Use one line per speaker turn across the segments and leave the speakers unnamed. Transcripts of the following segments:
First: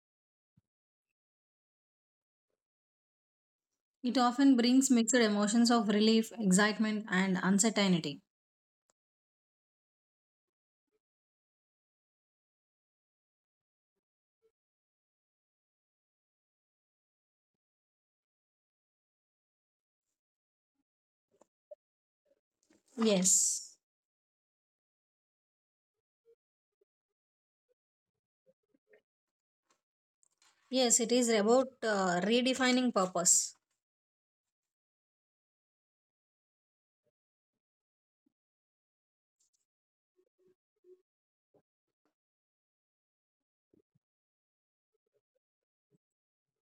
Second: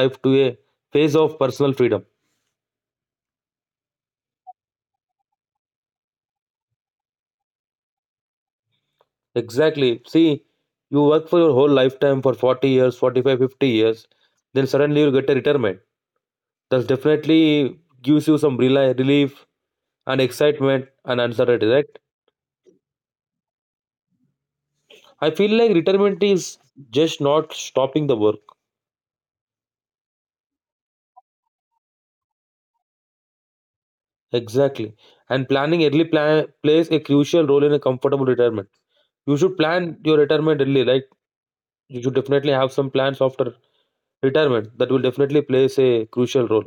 life to a phase of personal freedom.
It often brings mixed emotions of relief, excitement, and uncertainty.
Exactly. See, you work for your whole lifetime for 40 years, 45, 50 years, then suddenly you get a retirement that definitely gives you some relief and excitement and uncertainty, right?
Yes,
I feel like retirement is just not stopping the work.
yes, it is about redefining purpose.
Exactly. And planning early plan plays a crucial role in a comfortable retirement. You should plan your retirement early, like you should definitely have some plans after retirement that will definitely plays a crucial role.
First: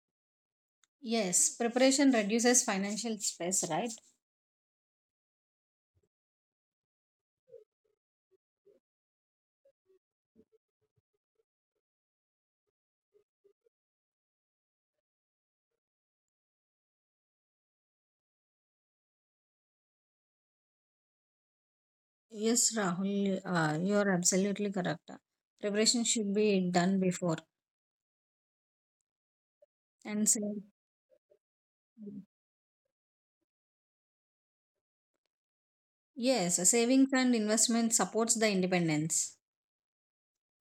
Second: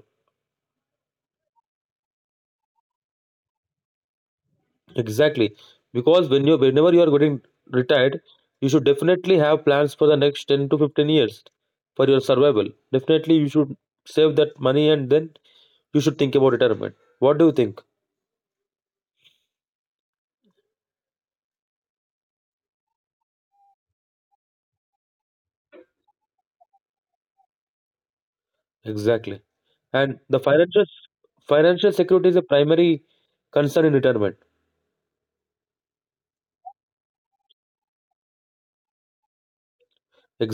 Yes, preparation reduces financial stress, right?
Exactly. Because whenever you are getting retired, you should definitely have plans for the next 10 to 15 years for your survival. Definitely you should save that money and then you should think about retirement. What do you think?
Yes, Rahul, you're absolutely correct. Preparation should be done before.
Exactly. And
And
the
sa-
financial security is a primary concern in retirement.
yes, savings and investment supports the independence.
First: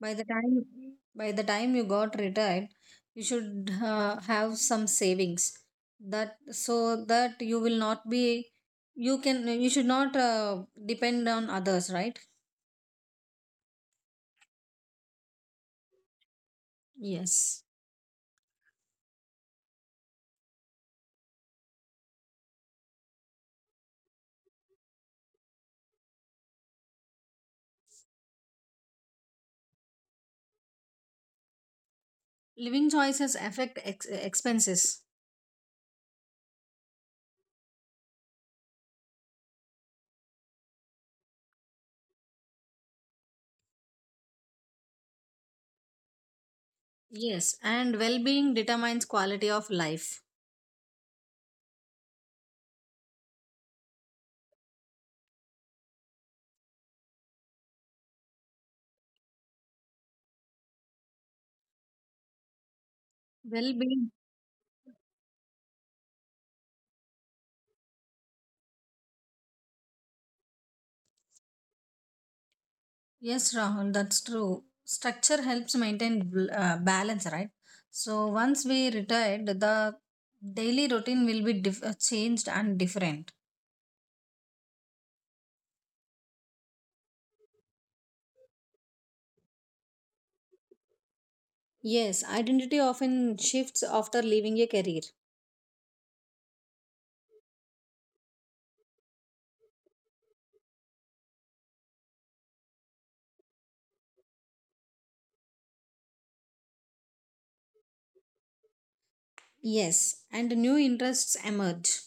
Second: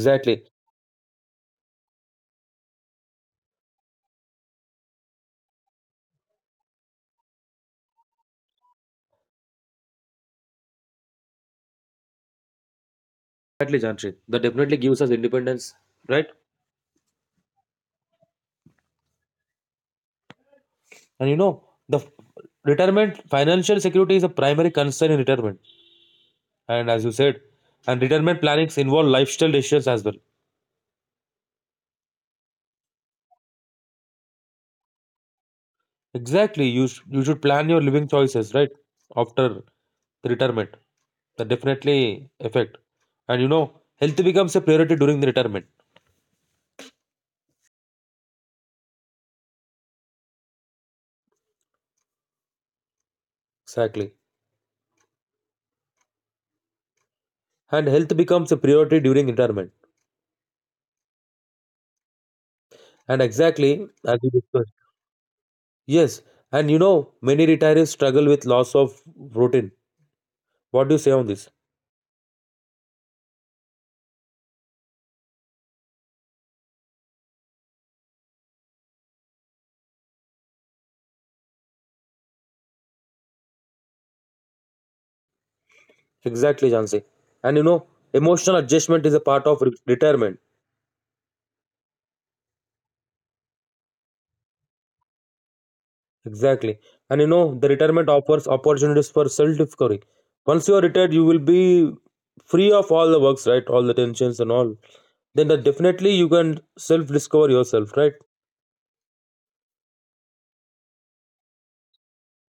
By the time by the time you got retired, you should have some savings that so that you will not be you can you should not depend on others, right?
Exactly, Janshi. That definitely gives us independence, right?
Yes.
And retirement financial security is a primary concern in retirement. And as you said, and retirement plannings involve lifestyle decisions as well.
Living choices affect expenses.
Exactly, you should plan your living choices right after the retirement. That definitely affect. And you know, health becomes a priority during the retirement.
Yes, and well-being determines quality of life.
Exactly, and health becomes a priority during retirement. And exactly as we
Well-being
discussed. Yes, and you know, many retirees struggle with loss of routine. What do you say on this?
Yes, Rahul, that's true. Structure helps maintain balance, right? So once we retired, the daily routine will be changed and different.
Exactly, Jansi. And you know, emotional adjustment is a part of retirement.
Yes, identity often shifts after leaving a career.
Exactly. And you know, the retirement offers opportunities for self discovery. Once you are retired, you will be free of all the works, right? All the tensions and all. Then that definitely you can self discover yourself, right?
Yes, and new interests emerge.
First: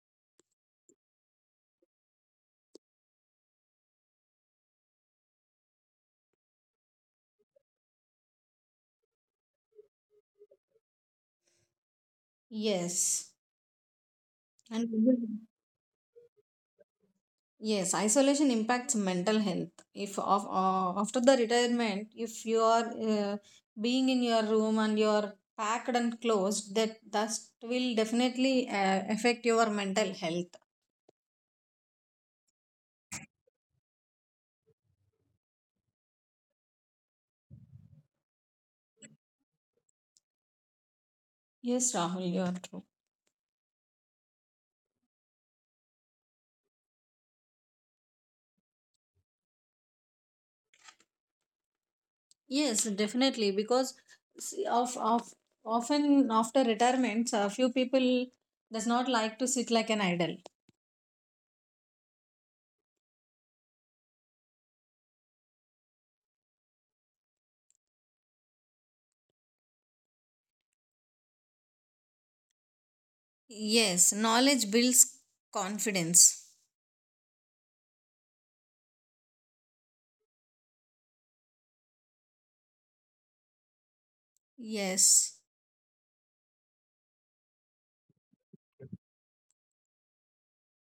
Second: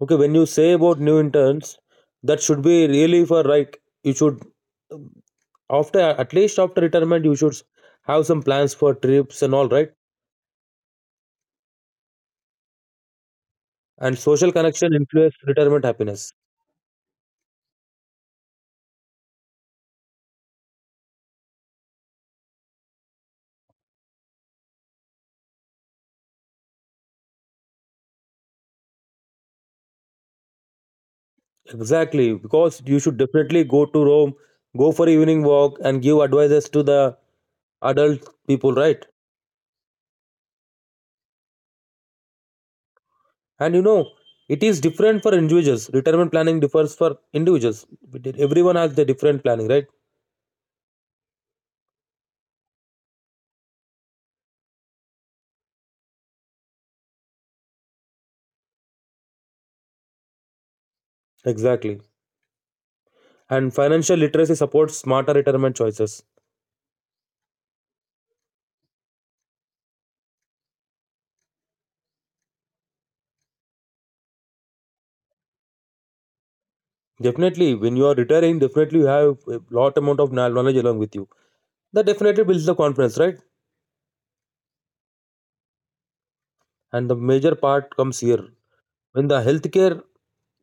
Okay, when you say about new interns, that should be really for like you should um, after at least after retirement you should have some plans for trips and all, right?
Yes.
And social
And
connection influence retirement happiness.
Yes, isolation impacts mental health. If of, After the retirement, if you are being in your room and you are packed and closed, that will definitely affect your mental health.
Exactly, because you should definitely go to Rome, go for evening walk, and give advices to the adult people, right?
Yes, Rahul, you are true.
And you know, it is different for individuals. Retirement planning differs for individuals. Everyone has the different planning, right?
Yes, definitely because see, of often after retirement, a few people does not like to sit like an idol.
Exactly. And financial literacy supports smarter retirement choices.
Yes, knowledge builds confidence.
Definitely, when you are retiring, definitely you have a lot amount of knowledge along with you. That definitely builds the confidence, right?
Yes.
And the major part comes here when the healthcare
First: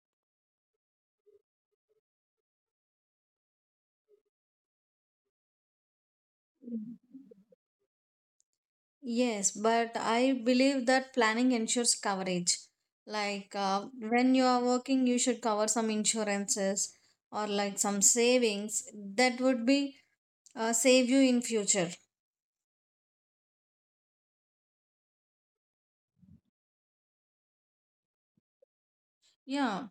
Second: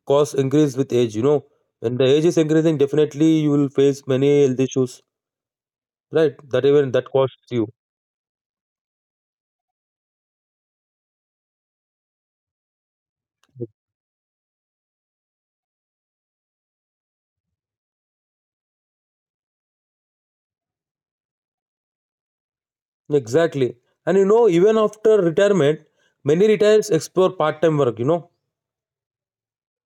costs increase with age. You know, when the age is increasing, definitely you will face many health issues, right? That even that costs you.
Yes, but I believe that planning ensures coverage. Like when you are working, you should cover some insurances or like some savings that would be save you in future.
Exactly. And you know, even after retirement, many retirees explore part-time work, you know.
Yeah,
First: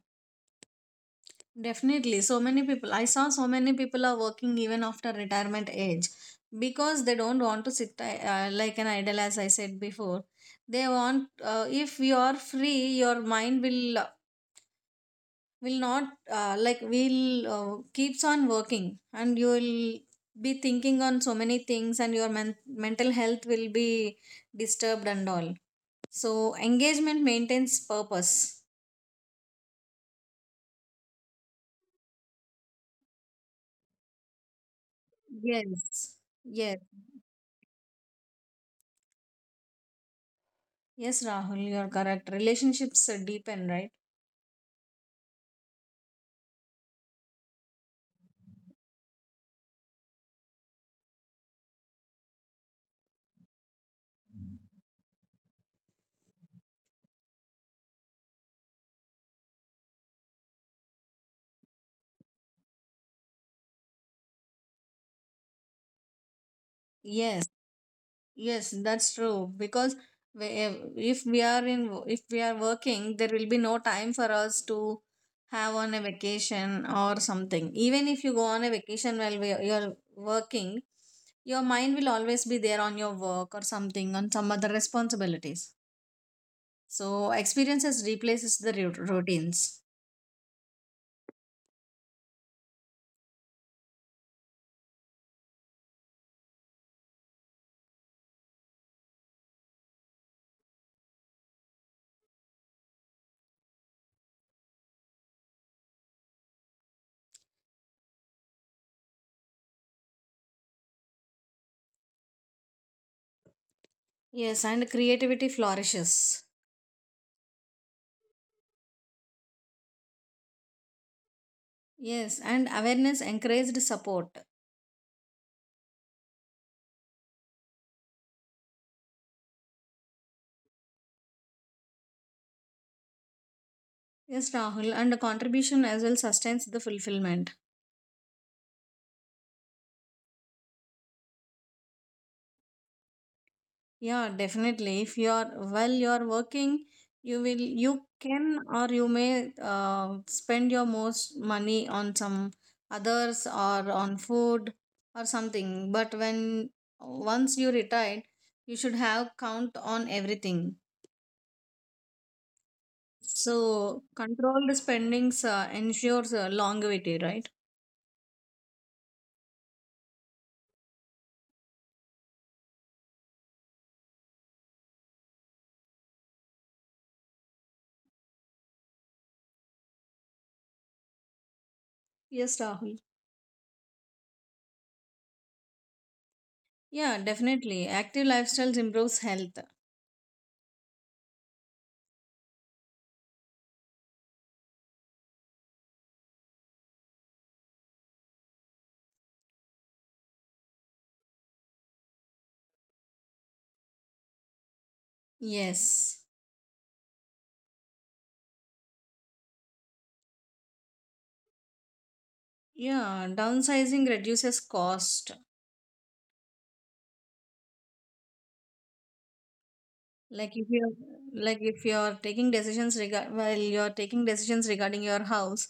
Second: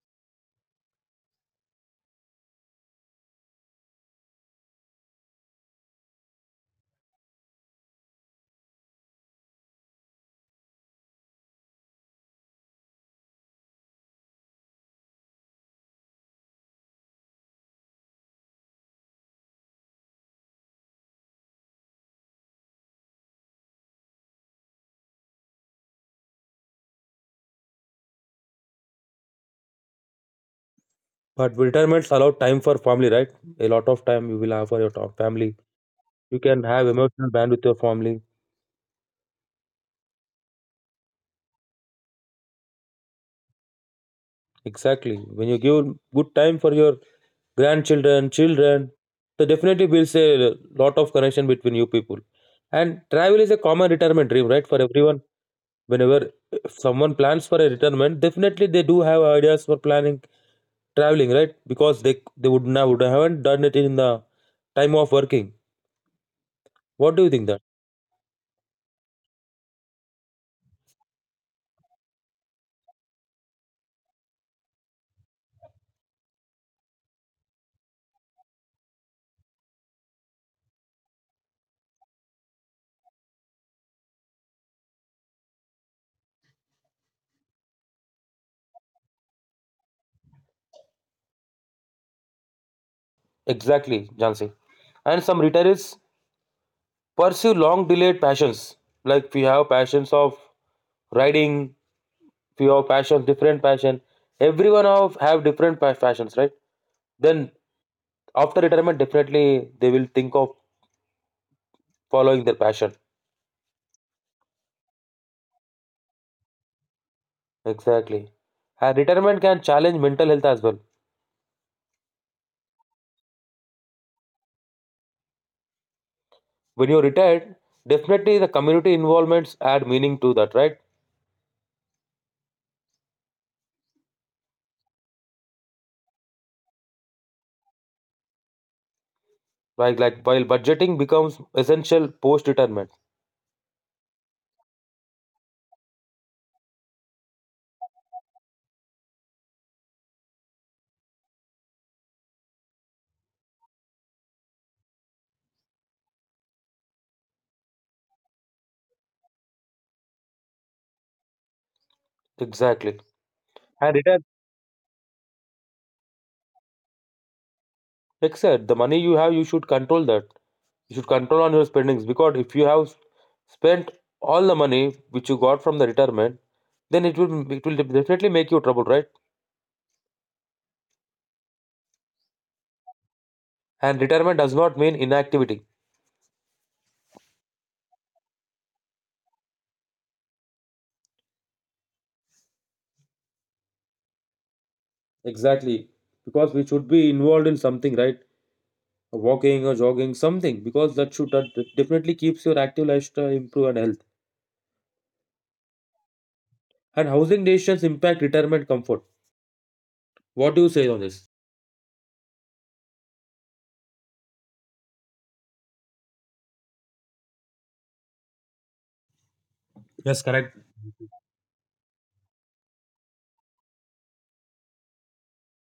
definitely. So many people, I saw so many people are working even after retirement age because they don't want to sit like an idle, as I said before. They want, if you are free, your mind will not like will keeps on working and you will be thinking on so many things and mental health will be disturbed and all, so engagement maintains purpose.
But retirements allow time for family, right? A lot of time you will have for your family.
yes
You can
yes
have emotional band with your family.
yes Rahul, you're correct. Relationships deepen, right?
Exactly, when you give good time for your grandchildren, children, so definitely builds a lot of connection between you people. And travel is a common retirement dream, right, for everyone. Whenever, if someone plans for a retirement, definitely they do have ideas for planning traveling, right? Because they would now would haven't done it in the time of working. What do you think
Yes.
that?
Yes, that's true. Because we, if we are in, if we are working, there will be no time for us to have on a vacation or something. Even if you go on a vacation while you're working, your mind will always be there on your work or something, on some other responsibilities. So experiences replaces the routines.
Exactly, Jansi. And some retirees pursue long delayed passions. Like we have passions of riding, we have passions, different passion. Everyone have different passions, right? Then after retirement, definitely they will think of following their passion.
Yes, and creativity flourishes.
Exactly. And retirement can challenge mental health as well.
Yes, and awareness encouraged support.
When you're retired, definitely the community involvements add meaning to that, right?
Yes, Rahul, and contribution as well sustains the fulfillment.
Like while budgeting becomes essential post retirement.
Yeah, definitely. If you are while you are working, you will you can or you may spend your most money on some others or on food or something. But when once you retired, you should have count on everything.
Exactly. And
So
retire
controlled spendings ensures longevity, right?
except the money you have, you should control that. You should control on your spendings because if you have spent all the money which you got from the retirement, then it will definitely make you trouble, right?
Yes, Rahul.
And retirement does not mean inactivity.
Yeah, definitely. Active lifestyles improves health.
Exactly. Because we should be involved in something, right? Walking or jogging, something, because that definitely keeps your active lifestyle, improve and health.
Yes.
And housing decisions impact retirement comfort. What do you say on this?
Yeah, downsizing reduces cost.
Yes,
Like
correct.
if you're like if you're taking decisions regard while you're taking decisions regarding your house,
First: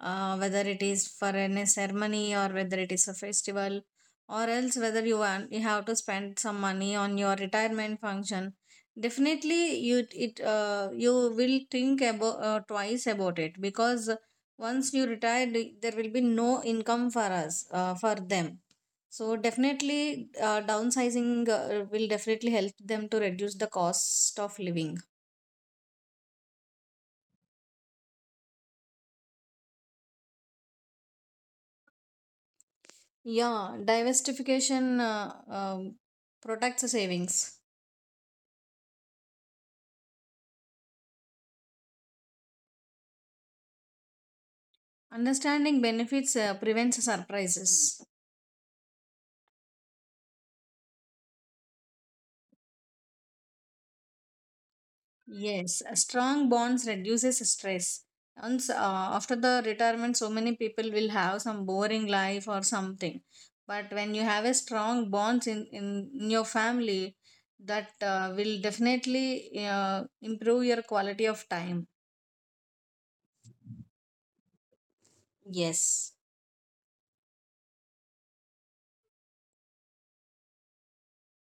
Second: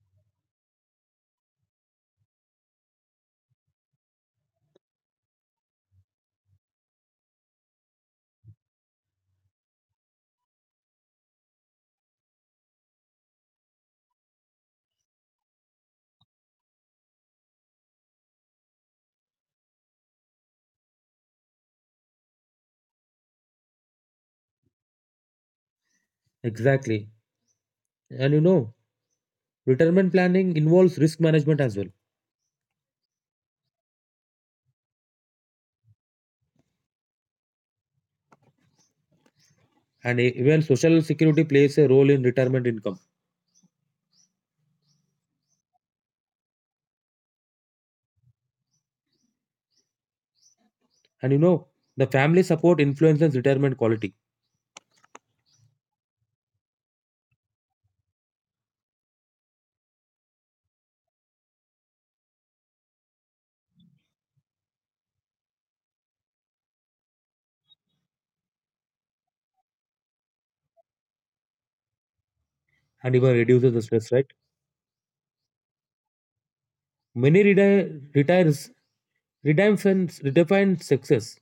whether it is for any ceremony or whether it is a festival or else whether you want you have to spend some money on your retirement function, definitely you it you will think about twice about it because once you retire there will be no income for us for them, so definitely, downsizing will definitely help them to reduce the cost of living.
Exactly. And you know, retirement planning involves risk management as well.
Yeah, diversification protects the savings.
Even social security plays a role in retirement income.
Understanding benefits prevents surprises.
And you know, the family support influences retirement quality
Yes, a strong bonds reduces stress. Once after the retirement, so many people will have some boring life or something. But when you have a strong bonds in your family, that will definitely improve your quality of time.
and even reduces the stress, right?
Yes.
Retires redefine success.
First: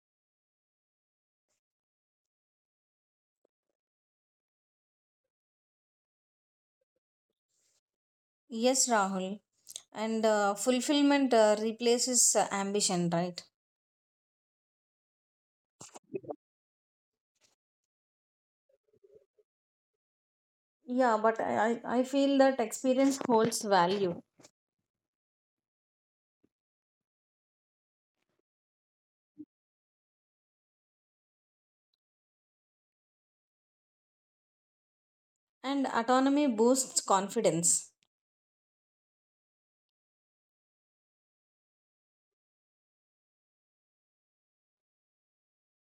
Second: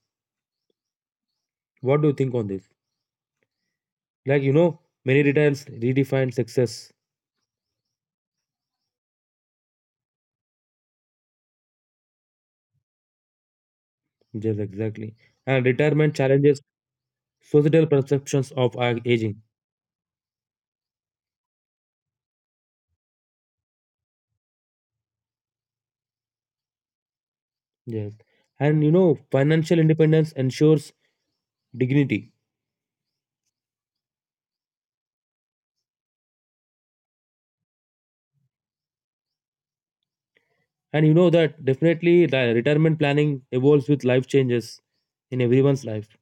What do you think on this? Like you know, many retires redefine success.
Yes, Rahul. And fulfillment replaces ambition, right?
Yes, exactly. And retirement challenges societal perceptions of our aging.
Yeah, but I feel that experience holds value,
Yes. And you know, financial independence ensures dignity.
and autonomy boosts confidence.
And you know that definitely the retirement planning evolves with life changes in everyone's life.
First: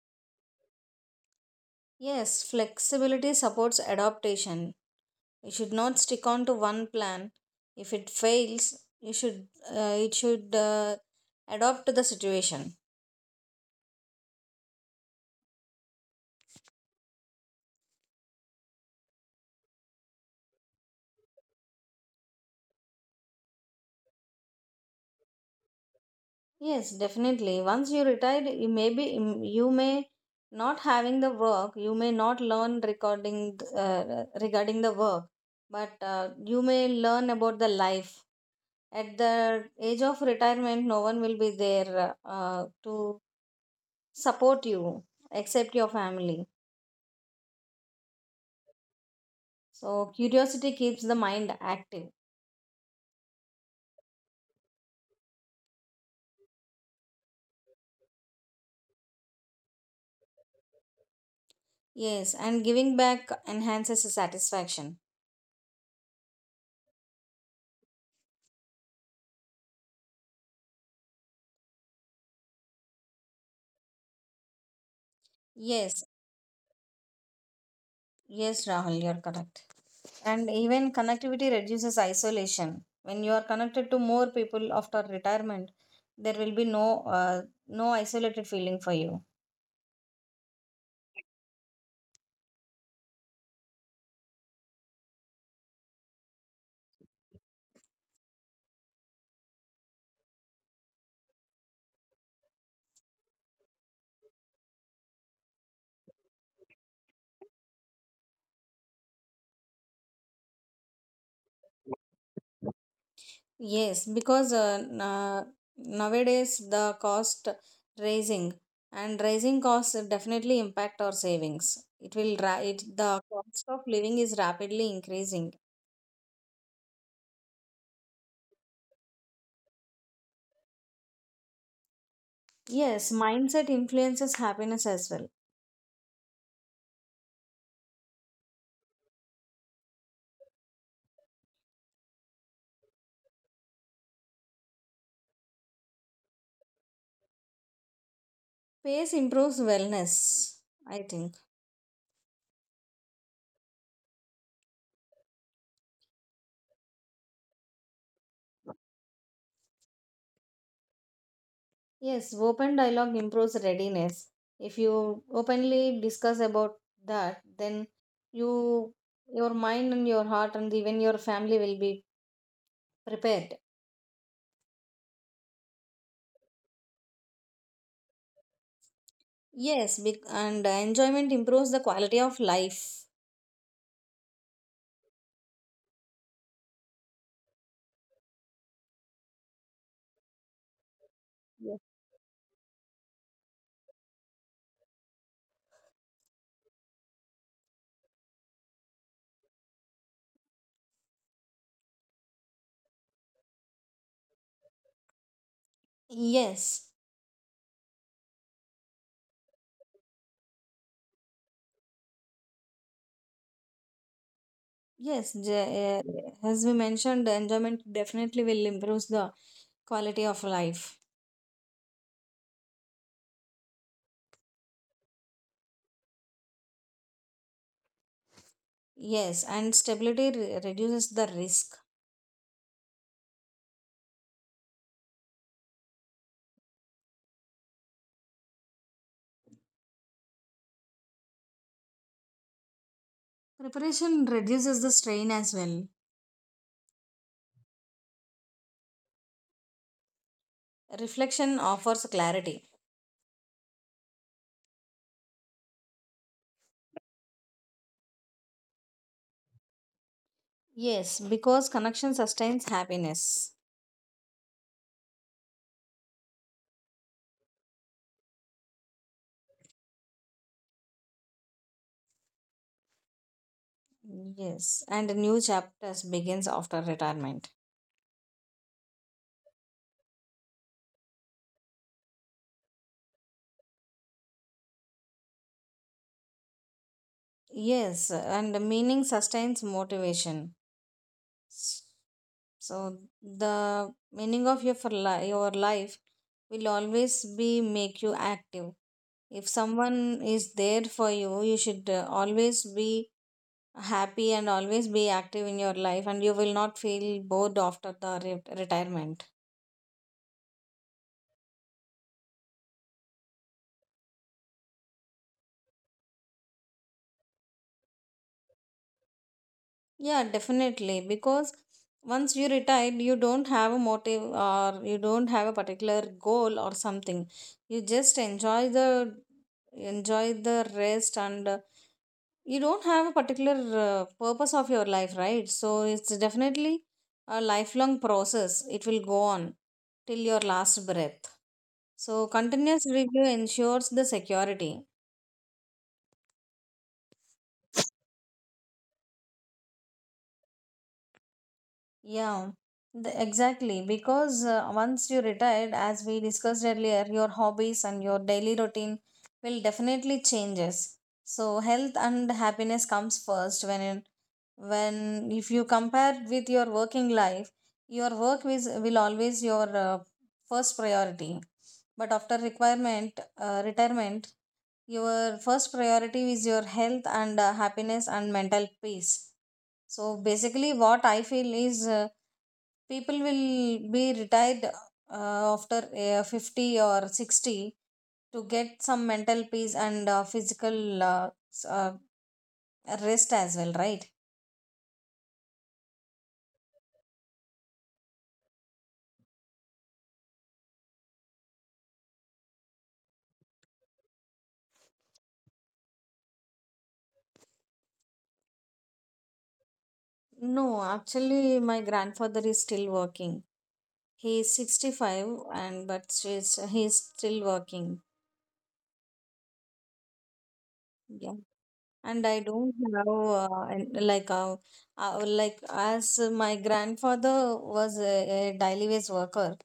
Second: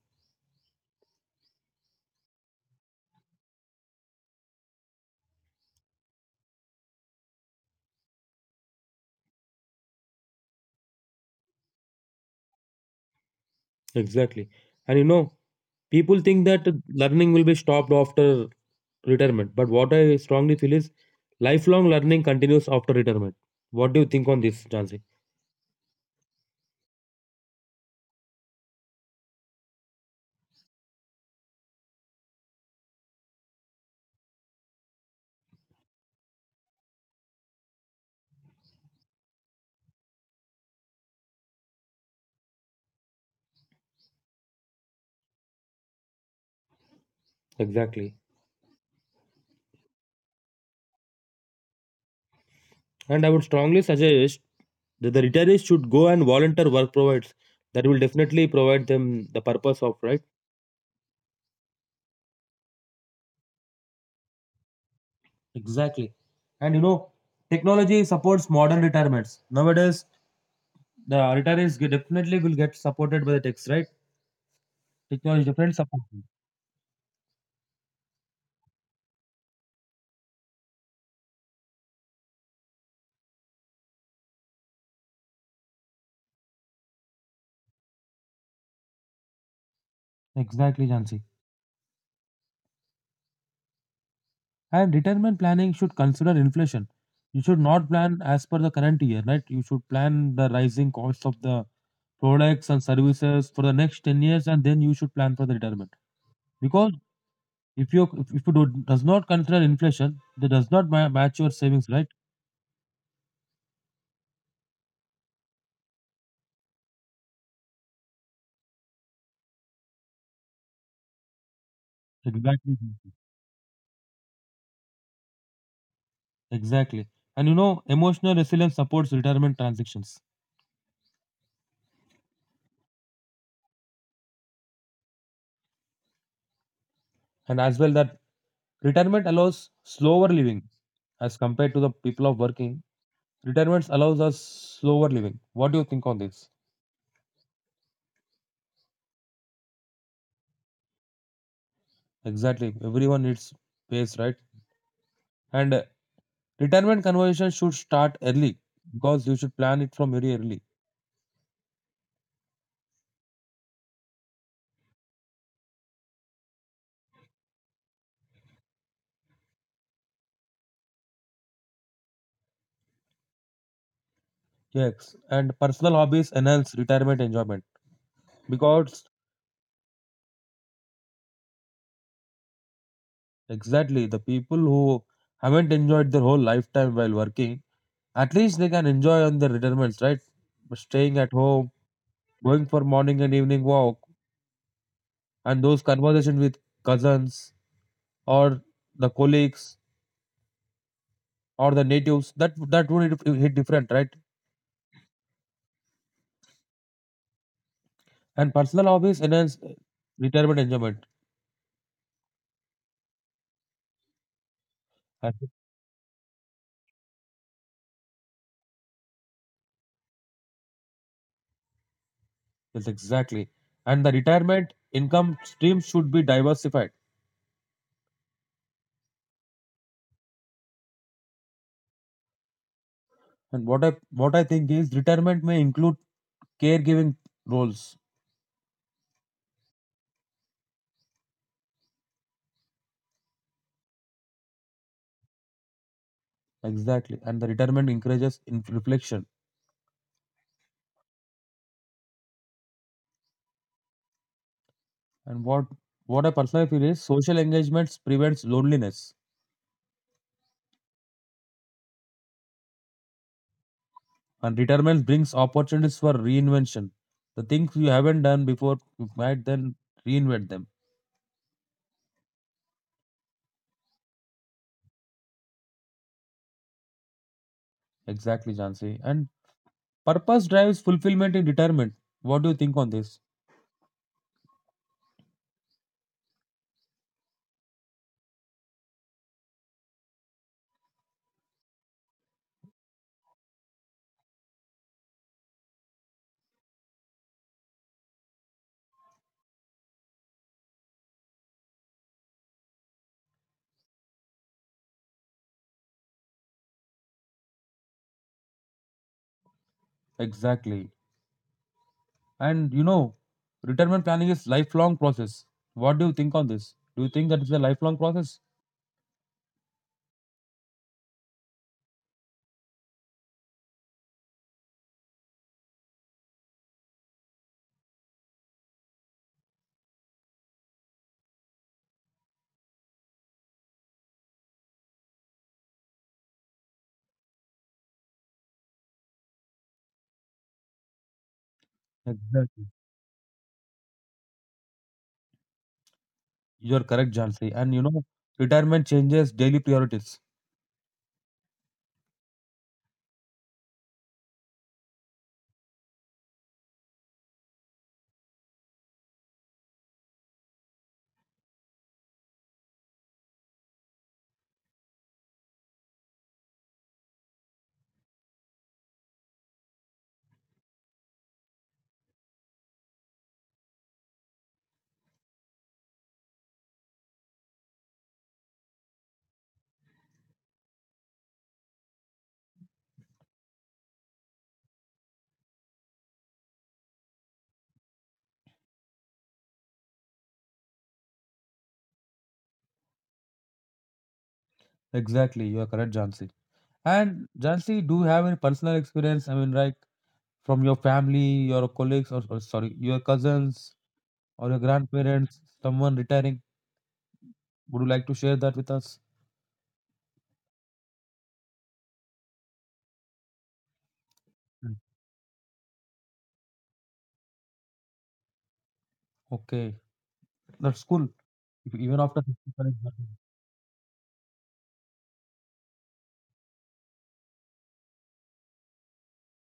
Yes, flexibility supports adaptation. You should not stick on to one plan. If it fails, you should it should adapt to the situation.
Exactly. And you know, people think that learning will be stopped after retirement. But what I strongly feel is lifelong learning continues after retirement. What do you think on this, Jansi?
Yes, definitely. Once you retired, you may be you may not having the work. You may not learn recording regarding the work, but you may learn about the life. At the age of retirement, no one will be there to support you except your family.
Exactly.
So, curiosity keeps the mind active.
And I would strongly suggest that the retirees should go and volunteer work provides. That will definitely provide them the purpose of right.
Yes, and giving back enhances the satisfaction.
Exactly. And you know, technology supports modern retirements. Nowadays, the definitely will get supported by the techs, right? Technology definitely
Yes,
supports them.
yes, Rahul, you're correct. And even connectivity reduces isolation. When you are connected to more people after retirement, there will be no uh, no isolated feeling for you.
Exactly, Jansi. And retirement planning should consider inflation. You should not plan as per the current year, right? You should plan the rising costs of the products and services for the next 10 years and then you should plan for the retirement. Because if you do, does not consider inflation, that does not match your savings, right?
Yes, because nowadays the cost raising and rising costs definitely impact our savings. It will ra- it,
Exactly.
The cost of living is rapidly increasing.
Exactly. And you know, emotional resilience supports retirement transactions,
Yes, mindset influences happiness as well.
and as well that retirement allows slower living as compared to the people of working. Retirement allows us slower living. What do you think on this?
Pace improves wellness, I think.
Exactly. Everyone needs space, right? And retirement conversation should start early because you should plan it from very early.
Yes, open dialogue improves readiness. If you openly discuss about that, then you your mind and your heart and even your family will be prepared.
Yes. And personal hobbies enhance retirement enjoyment because.
Yes, and enjoyment improves the quality of life.
Exactly. The people who haven't enjoyed their whole lifetime while working, at least they can enjoy on their retirements, right? Staying at
Yes.
home, going for morning and evening walk, and those conversations with cousins or the colleagues or the natives, that that would hit different, right?
Yes,
And personal hobbies enhance retirement enjoyment.
yes,
I think.
j- uh, as we mentioned, enjoyment definitely will improve the quality of life.
Yes, exactly. And the retirement income stream should be diversified.
Yes, and stability reduces the risk.
And what I think is retirement may include caregiving roles.
Preparation reduces the strain as well.
Exactly. And the retirement encourages in reflection.
Reflection offers clarity.
And what I personally feel is social engagement prevents loneliness.
Yes, because connection sustains happiness.
And retirement brings opportunities for reinvention. The things you haven't done before, you might then reinvent them.
Yes, and new chapters begins after retirement.
Exactly, Jansi. And purpose drives fulfillment in retirement. What do you think on this?
Yes, and meaning sustains motivation. So the meaning of your life will always be make you active. If someone is there for you, you should always be happy and always be active in your life and you will not feel bored after the retirement.
Exactly. And you know, retirement planning is lifelong process. What do you think on this? Do you think that it's a lifelong process?
Yeah, definitely, because once you retire you don't have a motive or you don't have a particular goal or something. You just enjoy the rest, and you don't have a particular purpose of your life, right? So it's definitely a lifelong process. It will go on till your last breath. So continuous
Exactly.
review ensures the security.
You're correct, Jansi. And you know, retirement changes daily priorities.
Yeah, exactly. Because once you retired, as we discussed earlier, your hobbies and your daily routine will definitely changes. So health and happiness comes first when when if you compare with your working life, your work is will always your first priority. But after requirement retirement, your first priority is your health and happiness and mental peace. So basically what I feel is, people will be retired after 50 or 60 to get some mental peace and physical rest as well, right?
Exactly, you're correct, Jansi. And Jansi, do you have any personal experience? I mean, like from your family, your colleagues, or sorry, your cousins or your grandparents, someone retiring. Would you like to share that with us?
No, actually, my grandfather is still working. He is
Mm.
65, and he is still working.
Okay, that's cool.
Yeah.
Even after
And I
65
don't
years.
have like, as my grandfather was a daily wage worker.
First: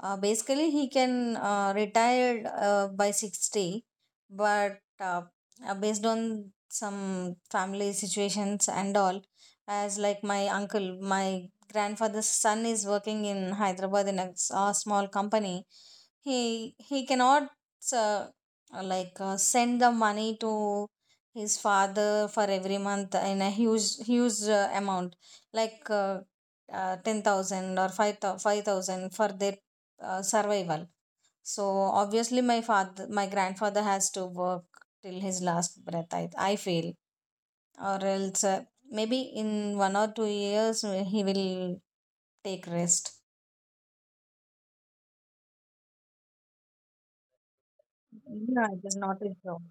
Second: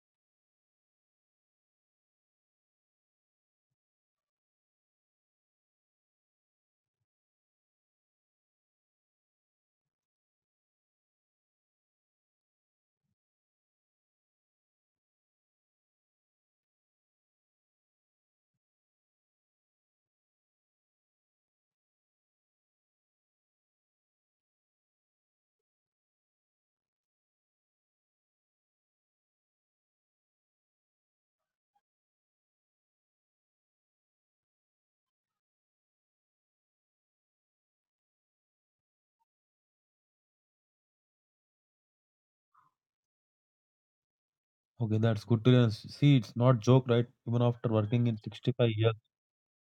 Basically, he can retired by 60, but based on some family situations and all, as like my uncle, my grandfather's son is working in Hyderabad in a small company. He cannot uh, like send the money to his father for every month in a huge amount, like. 10,000 or 5,000 for their survival. So obviously my father my grandfather has to work till his last breath, I feel. Or else maybe in one or two years he will take rest.
Okay, that's good to hear. See, it's not joke, right? Even after working in 65
Yeah, it
years.
is not his job.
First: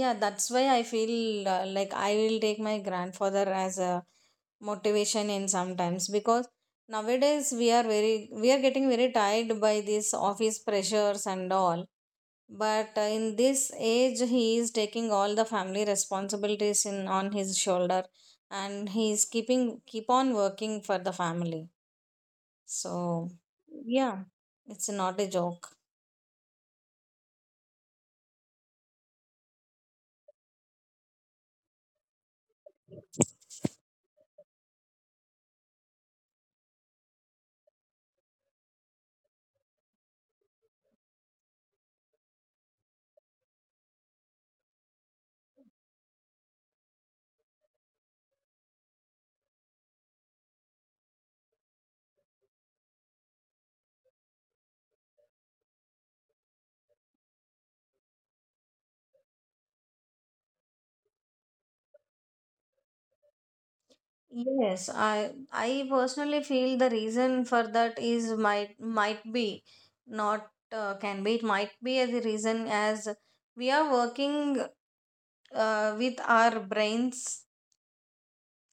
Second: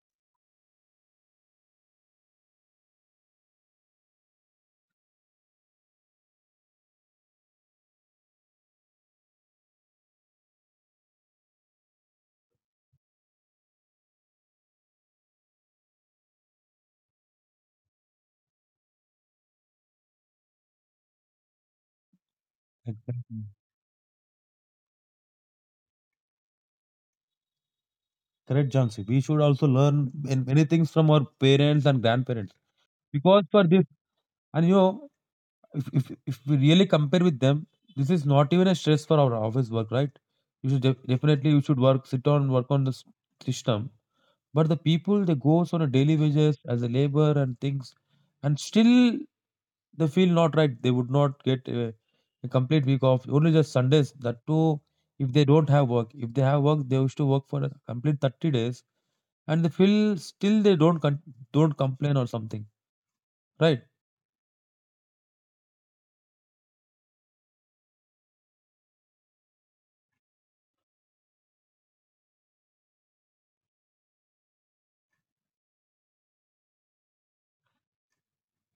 Yeah, that's why I feel like I will take my grandfather as a motivation in sometimes because nowadays we are very we are getting very tired by these office pressures and all, but in this age he is taking all the family responsibilities in on his shoulder and he is keep on working for the family. So,
Exactly.
yeah, it's not a joke.
Correct, Jansi. We should also learn in many things from our parents and grandparents. Because for this, and you know, if we really compare with them, this is not even a stress for our office work, right? You should definitely you should work sit on work on this system. But the people they goes on a daily wages as a labor and things, and still they feel not right. They would not get a complete week off, only just sundays, that too if they don't have work. If they have work, they used to work for a complete 30 days, and they feel still they don't complain or something, right?
Yes, I personally feel the reason for that is might be not can be it might be the reason as we are working with our brains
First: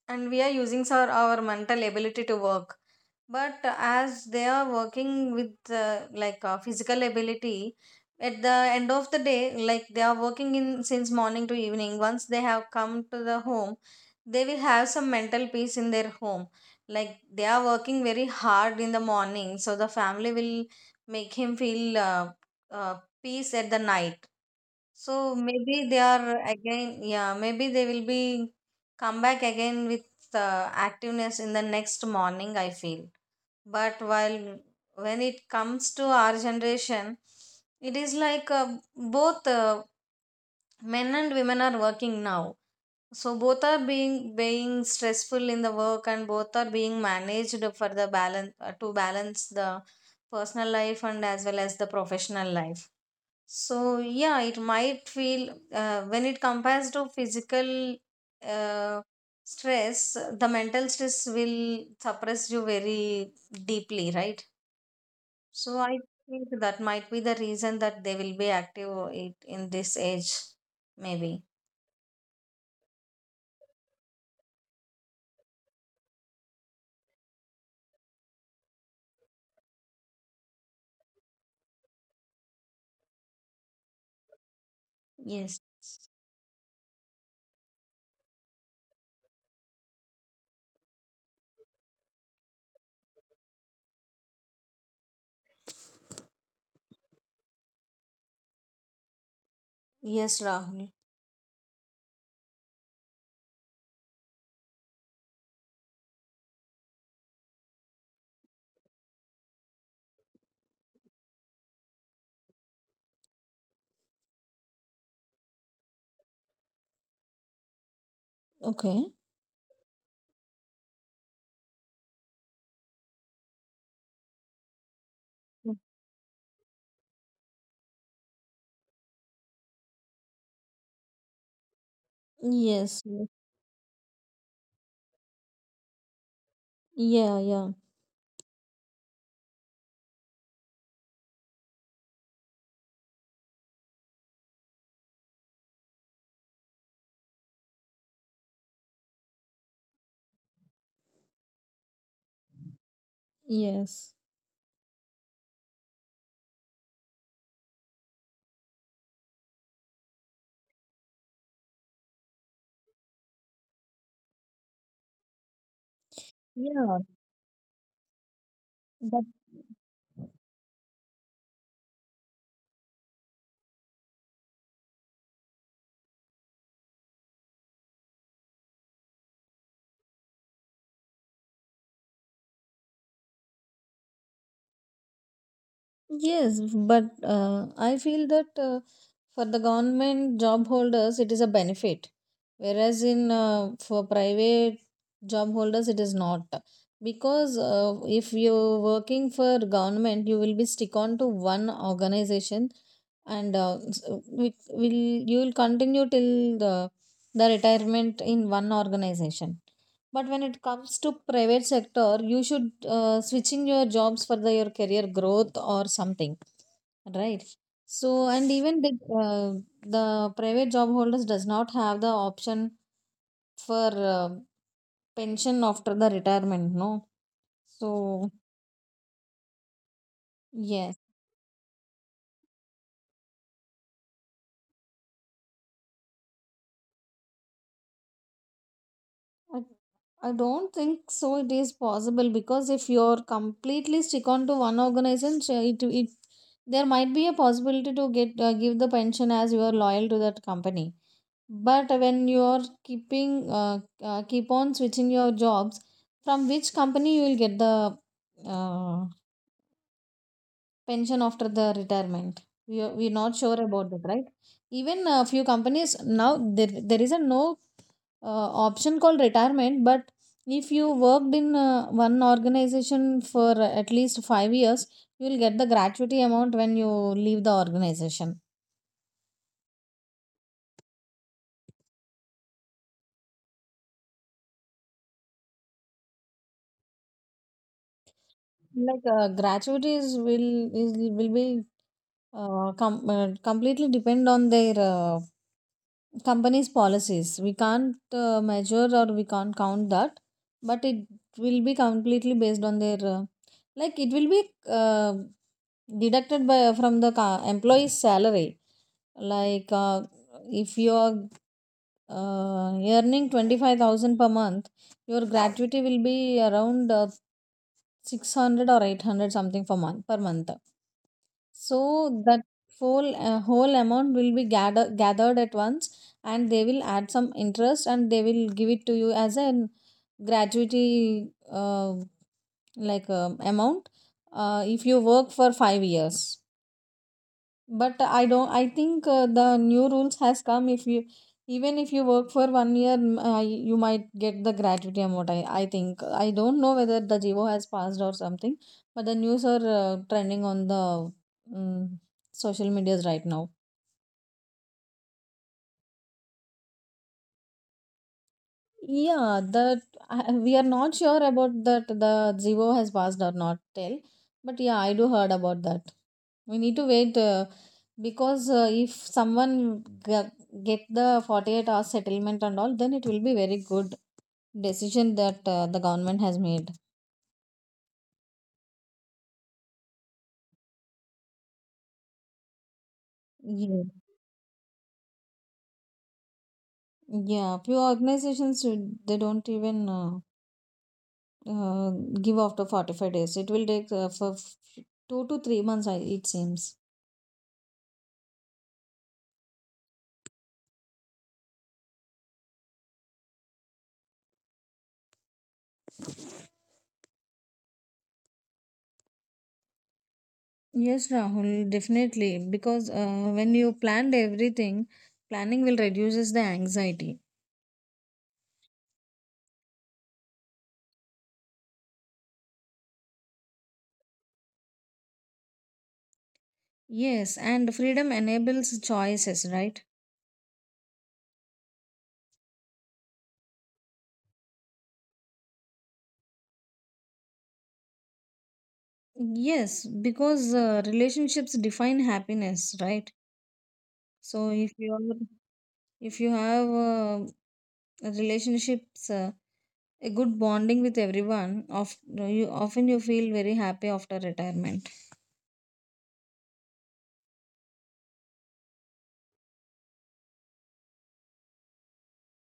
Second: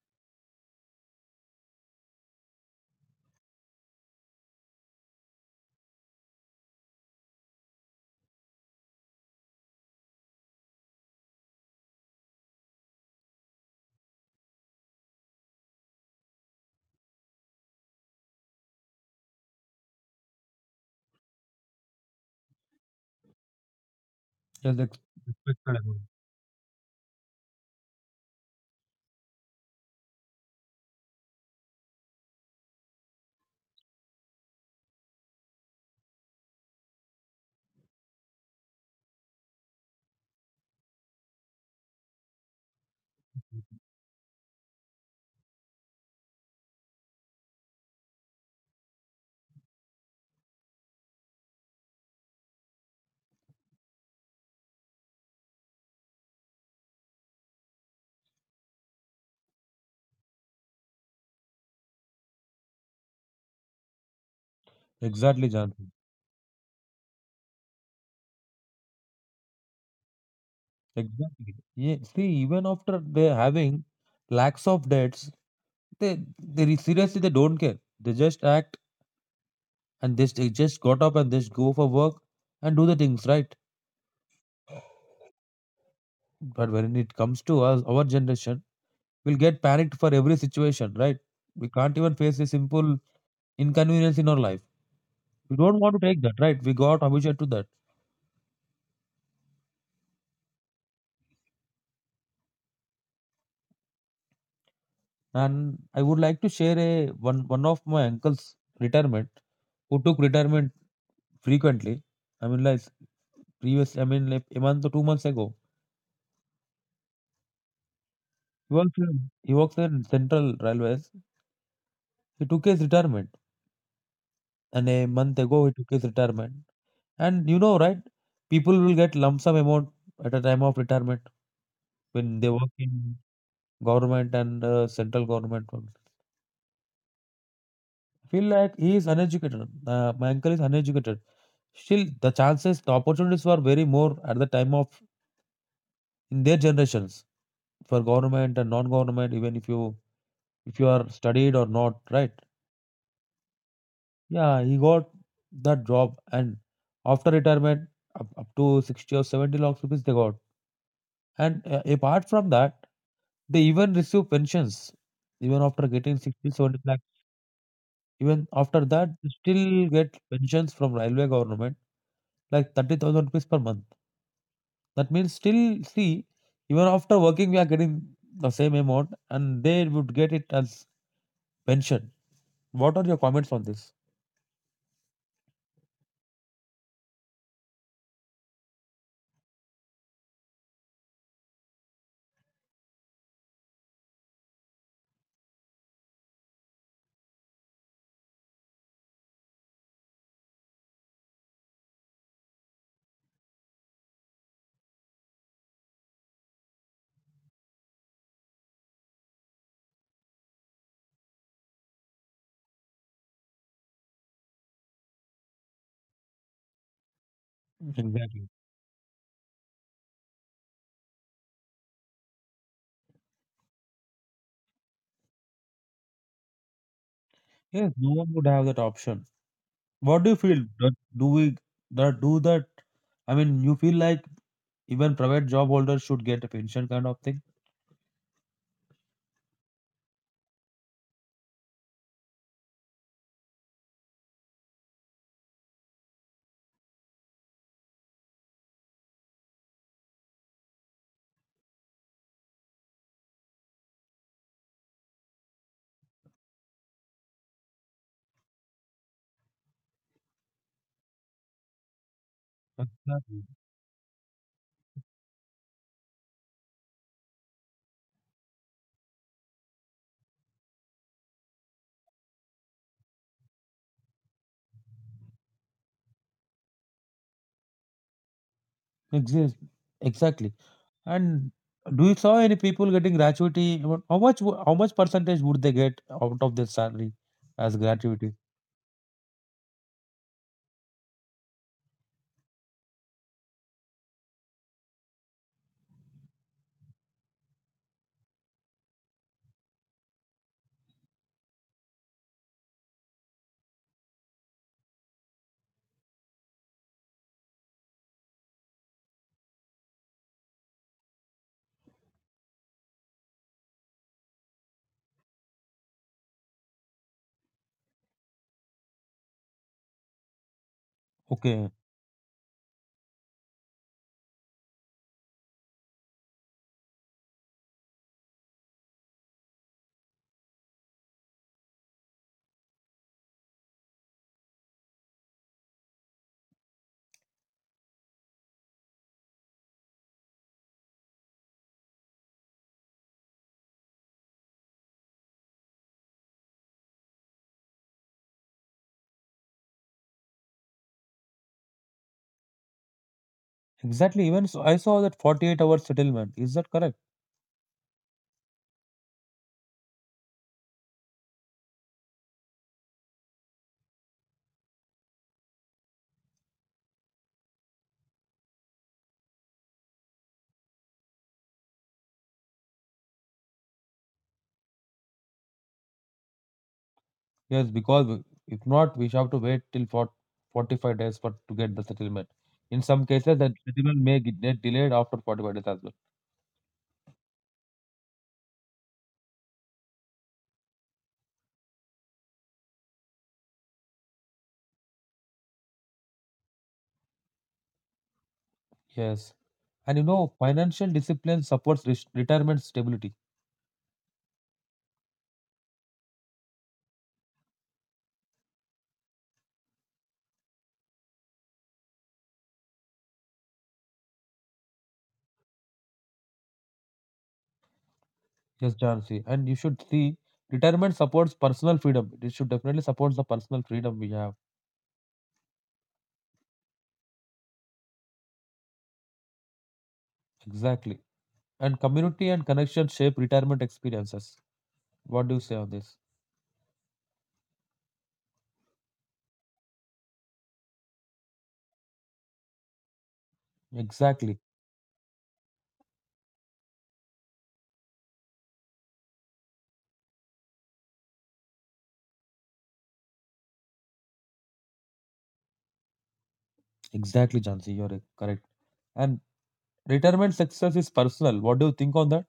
and we are using our mental ability to work. But as they are working with physical ability at the end of the day, like they are working in since morning to evening. Once they have come to the home they will have some mental peace in their home. Like they are working very hard in the morning, so the family will make him feel uh, peace at the night.
Yes, that's
So maybe they
correct.
are again, yeah, maybe they will be come back again with activeness in the next morning, I feel. But while when it comes to our generation, it is like both men and women are working now, so both are being stressful in the work and both are being managed for the balance to balance the personal life and as well as the professional life. So yeah it might feel when it compares to physical uh, stress, the mental stress will suppress you very deeply, right?
Exactly,
So I
Janvi.
think that might be the reason that they will be active it in this age, maybe.
Exactly. Yeah, see, even after they having lakhs of debts, they seriously they don't care. They just act and they just got up and just go for work and do the things right.
Yes.
But when it comes to us, our generation, we'll get panicked for every situation, right? We can't even face a simple inconvenience in our life. We don't want to take that, right? We got habituated to that.
Yes, Rahul.
And I would like to share a one of my uncle's retirement who took retirement frequently, I mean, like previous, I mean, like a month or 2 months ago.
Okay.
He works in Central Railways. He took his retirement, and a month
Mm.
ago he took his retirement. And you know, right? People will get lump sum amount at a time of retirement when they work
Yes. Yes.
in government and central government.
Yeah, yeah.
I feel like he is uneducated. My uncle is uneducated. Still, the chances, the opportunities were very more at the time of in their generations for government and non-government, even if you, if you are studied or not, right?
Yes.
Yeah, he got that job, and after retirement, up to 60 or 70 lakhs rupees they got. And apart from that, they even receive pensions. Even after getting sixty
Yeah,
seventy lakhs, even after
but
that, they still get pensions from railway government, like 30,000 rupees per month. That means still, see, even after working, we are getting the same amount, and they would get it as pension. What are your comments on this?
Yes, but I feel that. For the government job holders, it is a benefit, whereas in for private job holders, it is not. Because if you're working for government, you will be stick on to one organization, and s- we will you will continue till the the retirement in one organization. But when it comes to private sector, you should switching your jobs for your career growth or something, right?
Mhm.
So and
Exactly.
even uh, the private job holders does not have the option for pension after the retirement, no.
Yes, no
So
one would have that option. What do you feel?
yes,
That do that? I mean, you feel like even private job holders should get a pension kind of thing?
I, I don't think so it is possible, because if you're completely stick on to one organization, so it there might be a possibility to get give the pension as you are loyal to that company. But when you're keeping keep on switching your jobs, from which company you will get the uh, pension after the retirement? We're not sure
Exactly.
about that, right? Even a few companies now, there is a no option called retirement, but if you worked in one organization for at least 5 years, you will get the gratuity amount when you leave the organization.
Exist. Exactly. And do you saw any people getting gratuity? What- How much? How much percentage would they get out of their salary as gratuity?
Like gratuities will be completely depend on their company's policies. We can't measure or we can't count that, but it will be completely based on their like it will be deducted by from the employee's salary. Like if you are earning 25,000 per month, your gratuity will be around 600 or 800 something for month per month.
Okay.
So that whole amount will be gathered at once, and they will add some interest and they will give it to you as a gratuity amount if you work for 5 years. But I don't I think the new rules has come, if you even if you work for 1 year, you might get the gratuity amount. I think I don't know whether the jivo has passed or something, but the news are trending on the um, social medias right now.
Exactly. Even so, I saw that 48-hour settlement. Is that correct?
Yeah, that we are not sure about that the Zivo has passed or not till, but yeah, I do heard about that. We need to wait, because if someone get the 48-hour settlement and all, then it will be very good decision that the government has made.
Yes, because if not, we shall have to wait till for 45 days for to get the settlement. In some cases, the
Yeah.
settlement may get delayed after 45 days as well.
Yeah, few organizations they don't even uh, give after 45 days. It will take 2 to 3 months, I it seems.
Yes. And you know, financial discipline supports retirement stability.
Yes, Rahul, definitely. Because when you planned everything, planning will reduces the anxiety.
Yes, Jansi. And you should see retirement supports personal freedom. It should definitely support the personal freedom we have.
Yes, and freedom enables choices, right?
Exactly. And community and connection shape retirement experiences. What do you say on this?
Yes, because relationships define happiness, right? So
Exactly.
if you are, if you have relationships, a good bonding with everyone, of you often you feel very happy after retirement.
Exactly, Jansi. You're correct. And retirement success is personal. What do you think on that?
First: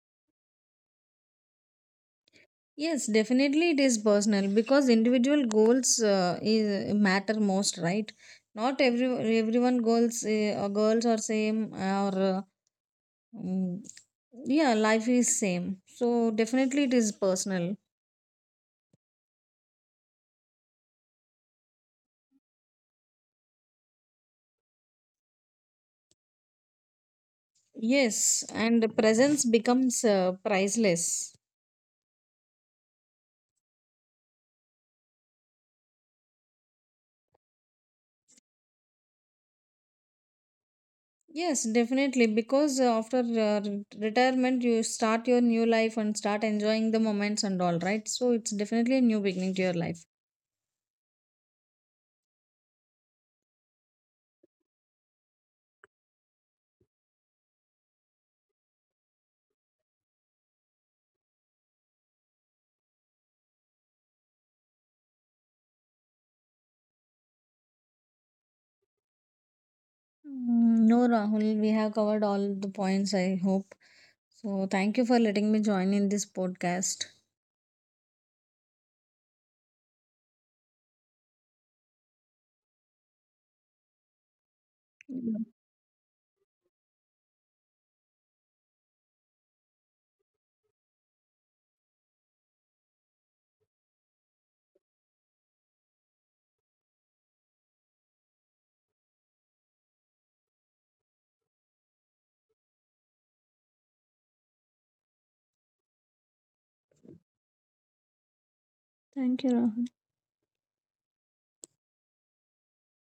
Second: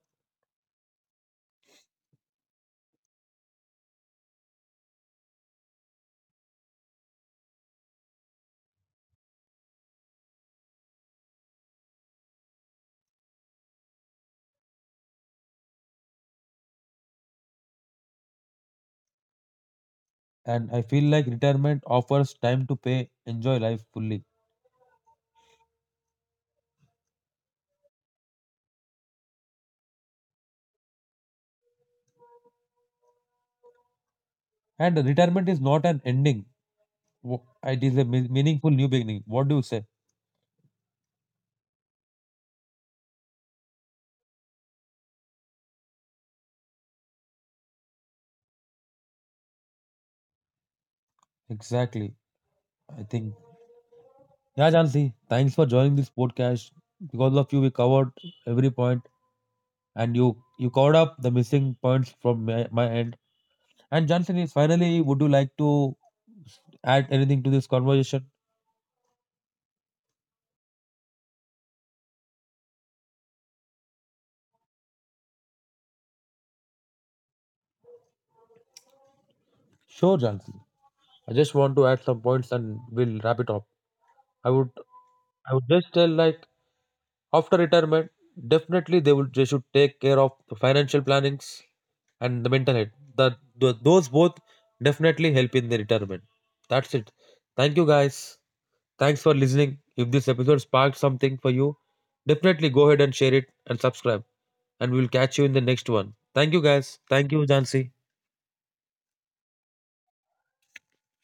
Yes, definitely it is personal because individual goals matter most, right? Not every everyone goals or girls are same or mm, yeah, life is same. So definitely it is personal.
And I feel like retirement offers time to pay, enjoy life fully.
Yes, and the presence becomes priceless.
And retirement is not an ending; it is a meaningful new beginning. What do you say?
Yes, definitely because retirement you start your new life and start enjoying the moments and all, right? So it's definitely a new beginning to your life.
Exactly, I think. Yeah, Jansi, thanks for joining this podcast. Because of you, we covered every point, and you covered up the missing points from my end. And Jansi, finally, would you like to add anything to this conversation?
Mm, no, Rahul, we have covered all the points, I hope. So, thank you for letting me join in this podcast.
Sure, Jansi. I just want to add some points, and we'll wrap it up. I would
Yeah.
I would just tell like after retirement, definitely they should take care of the financial plannings and the mental health. Those both definitely help in the retirement. That's it. Thank you guys. Thanks for listening. If this episode sparked something for you, definitely go ahead and share it and subscribe. And we'll catch you in the next one. Thank you guys. Thank you, Jansi.
Thank you, Rahul.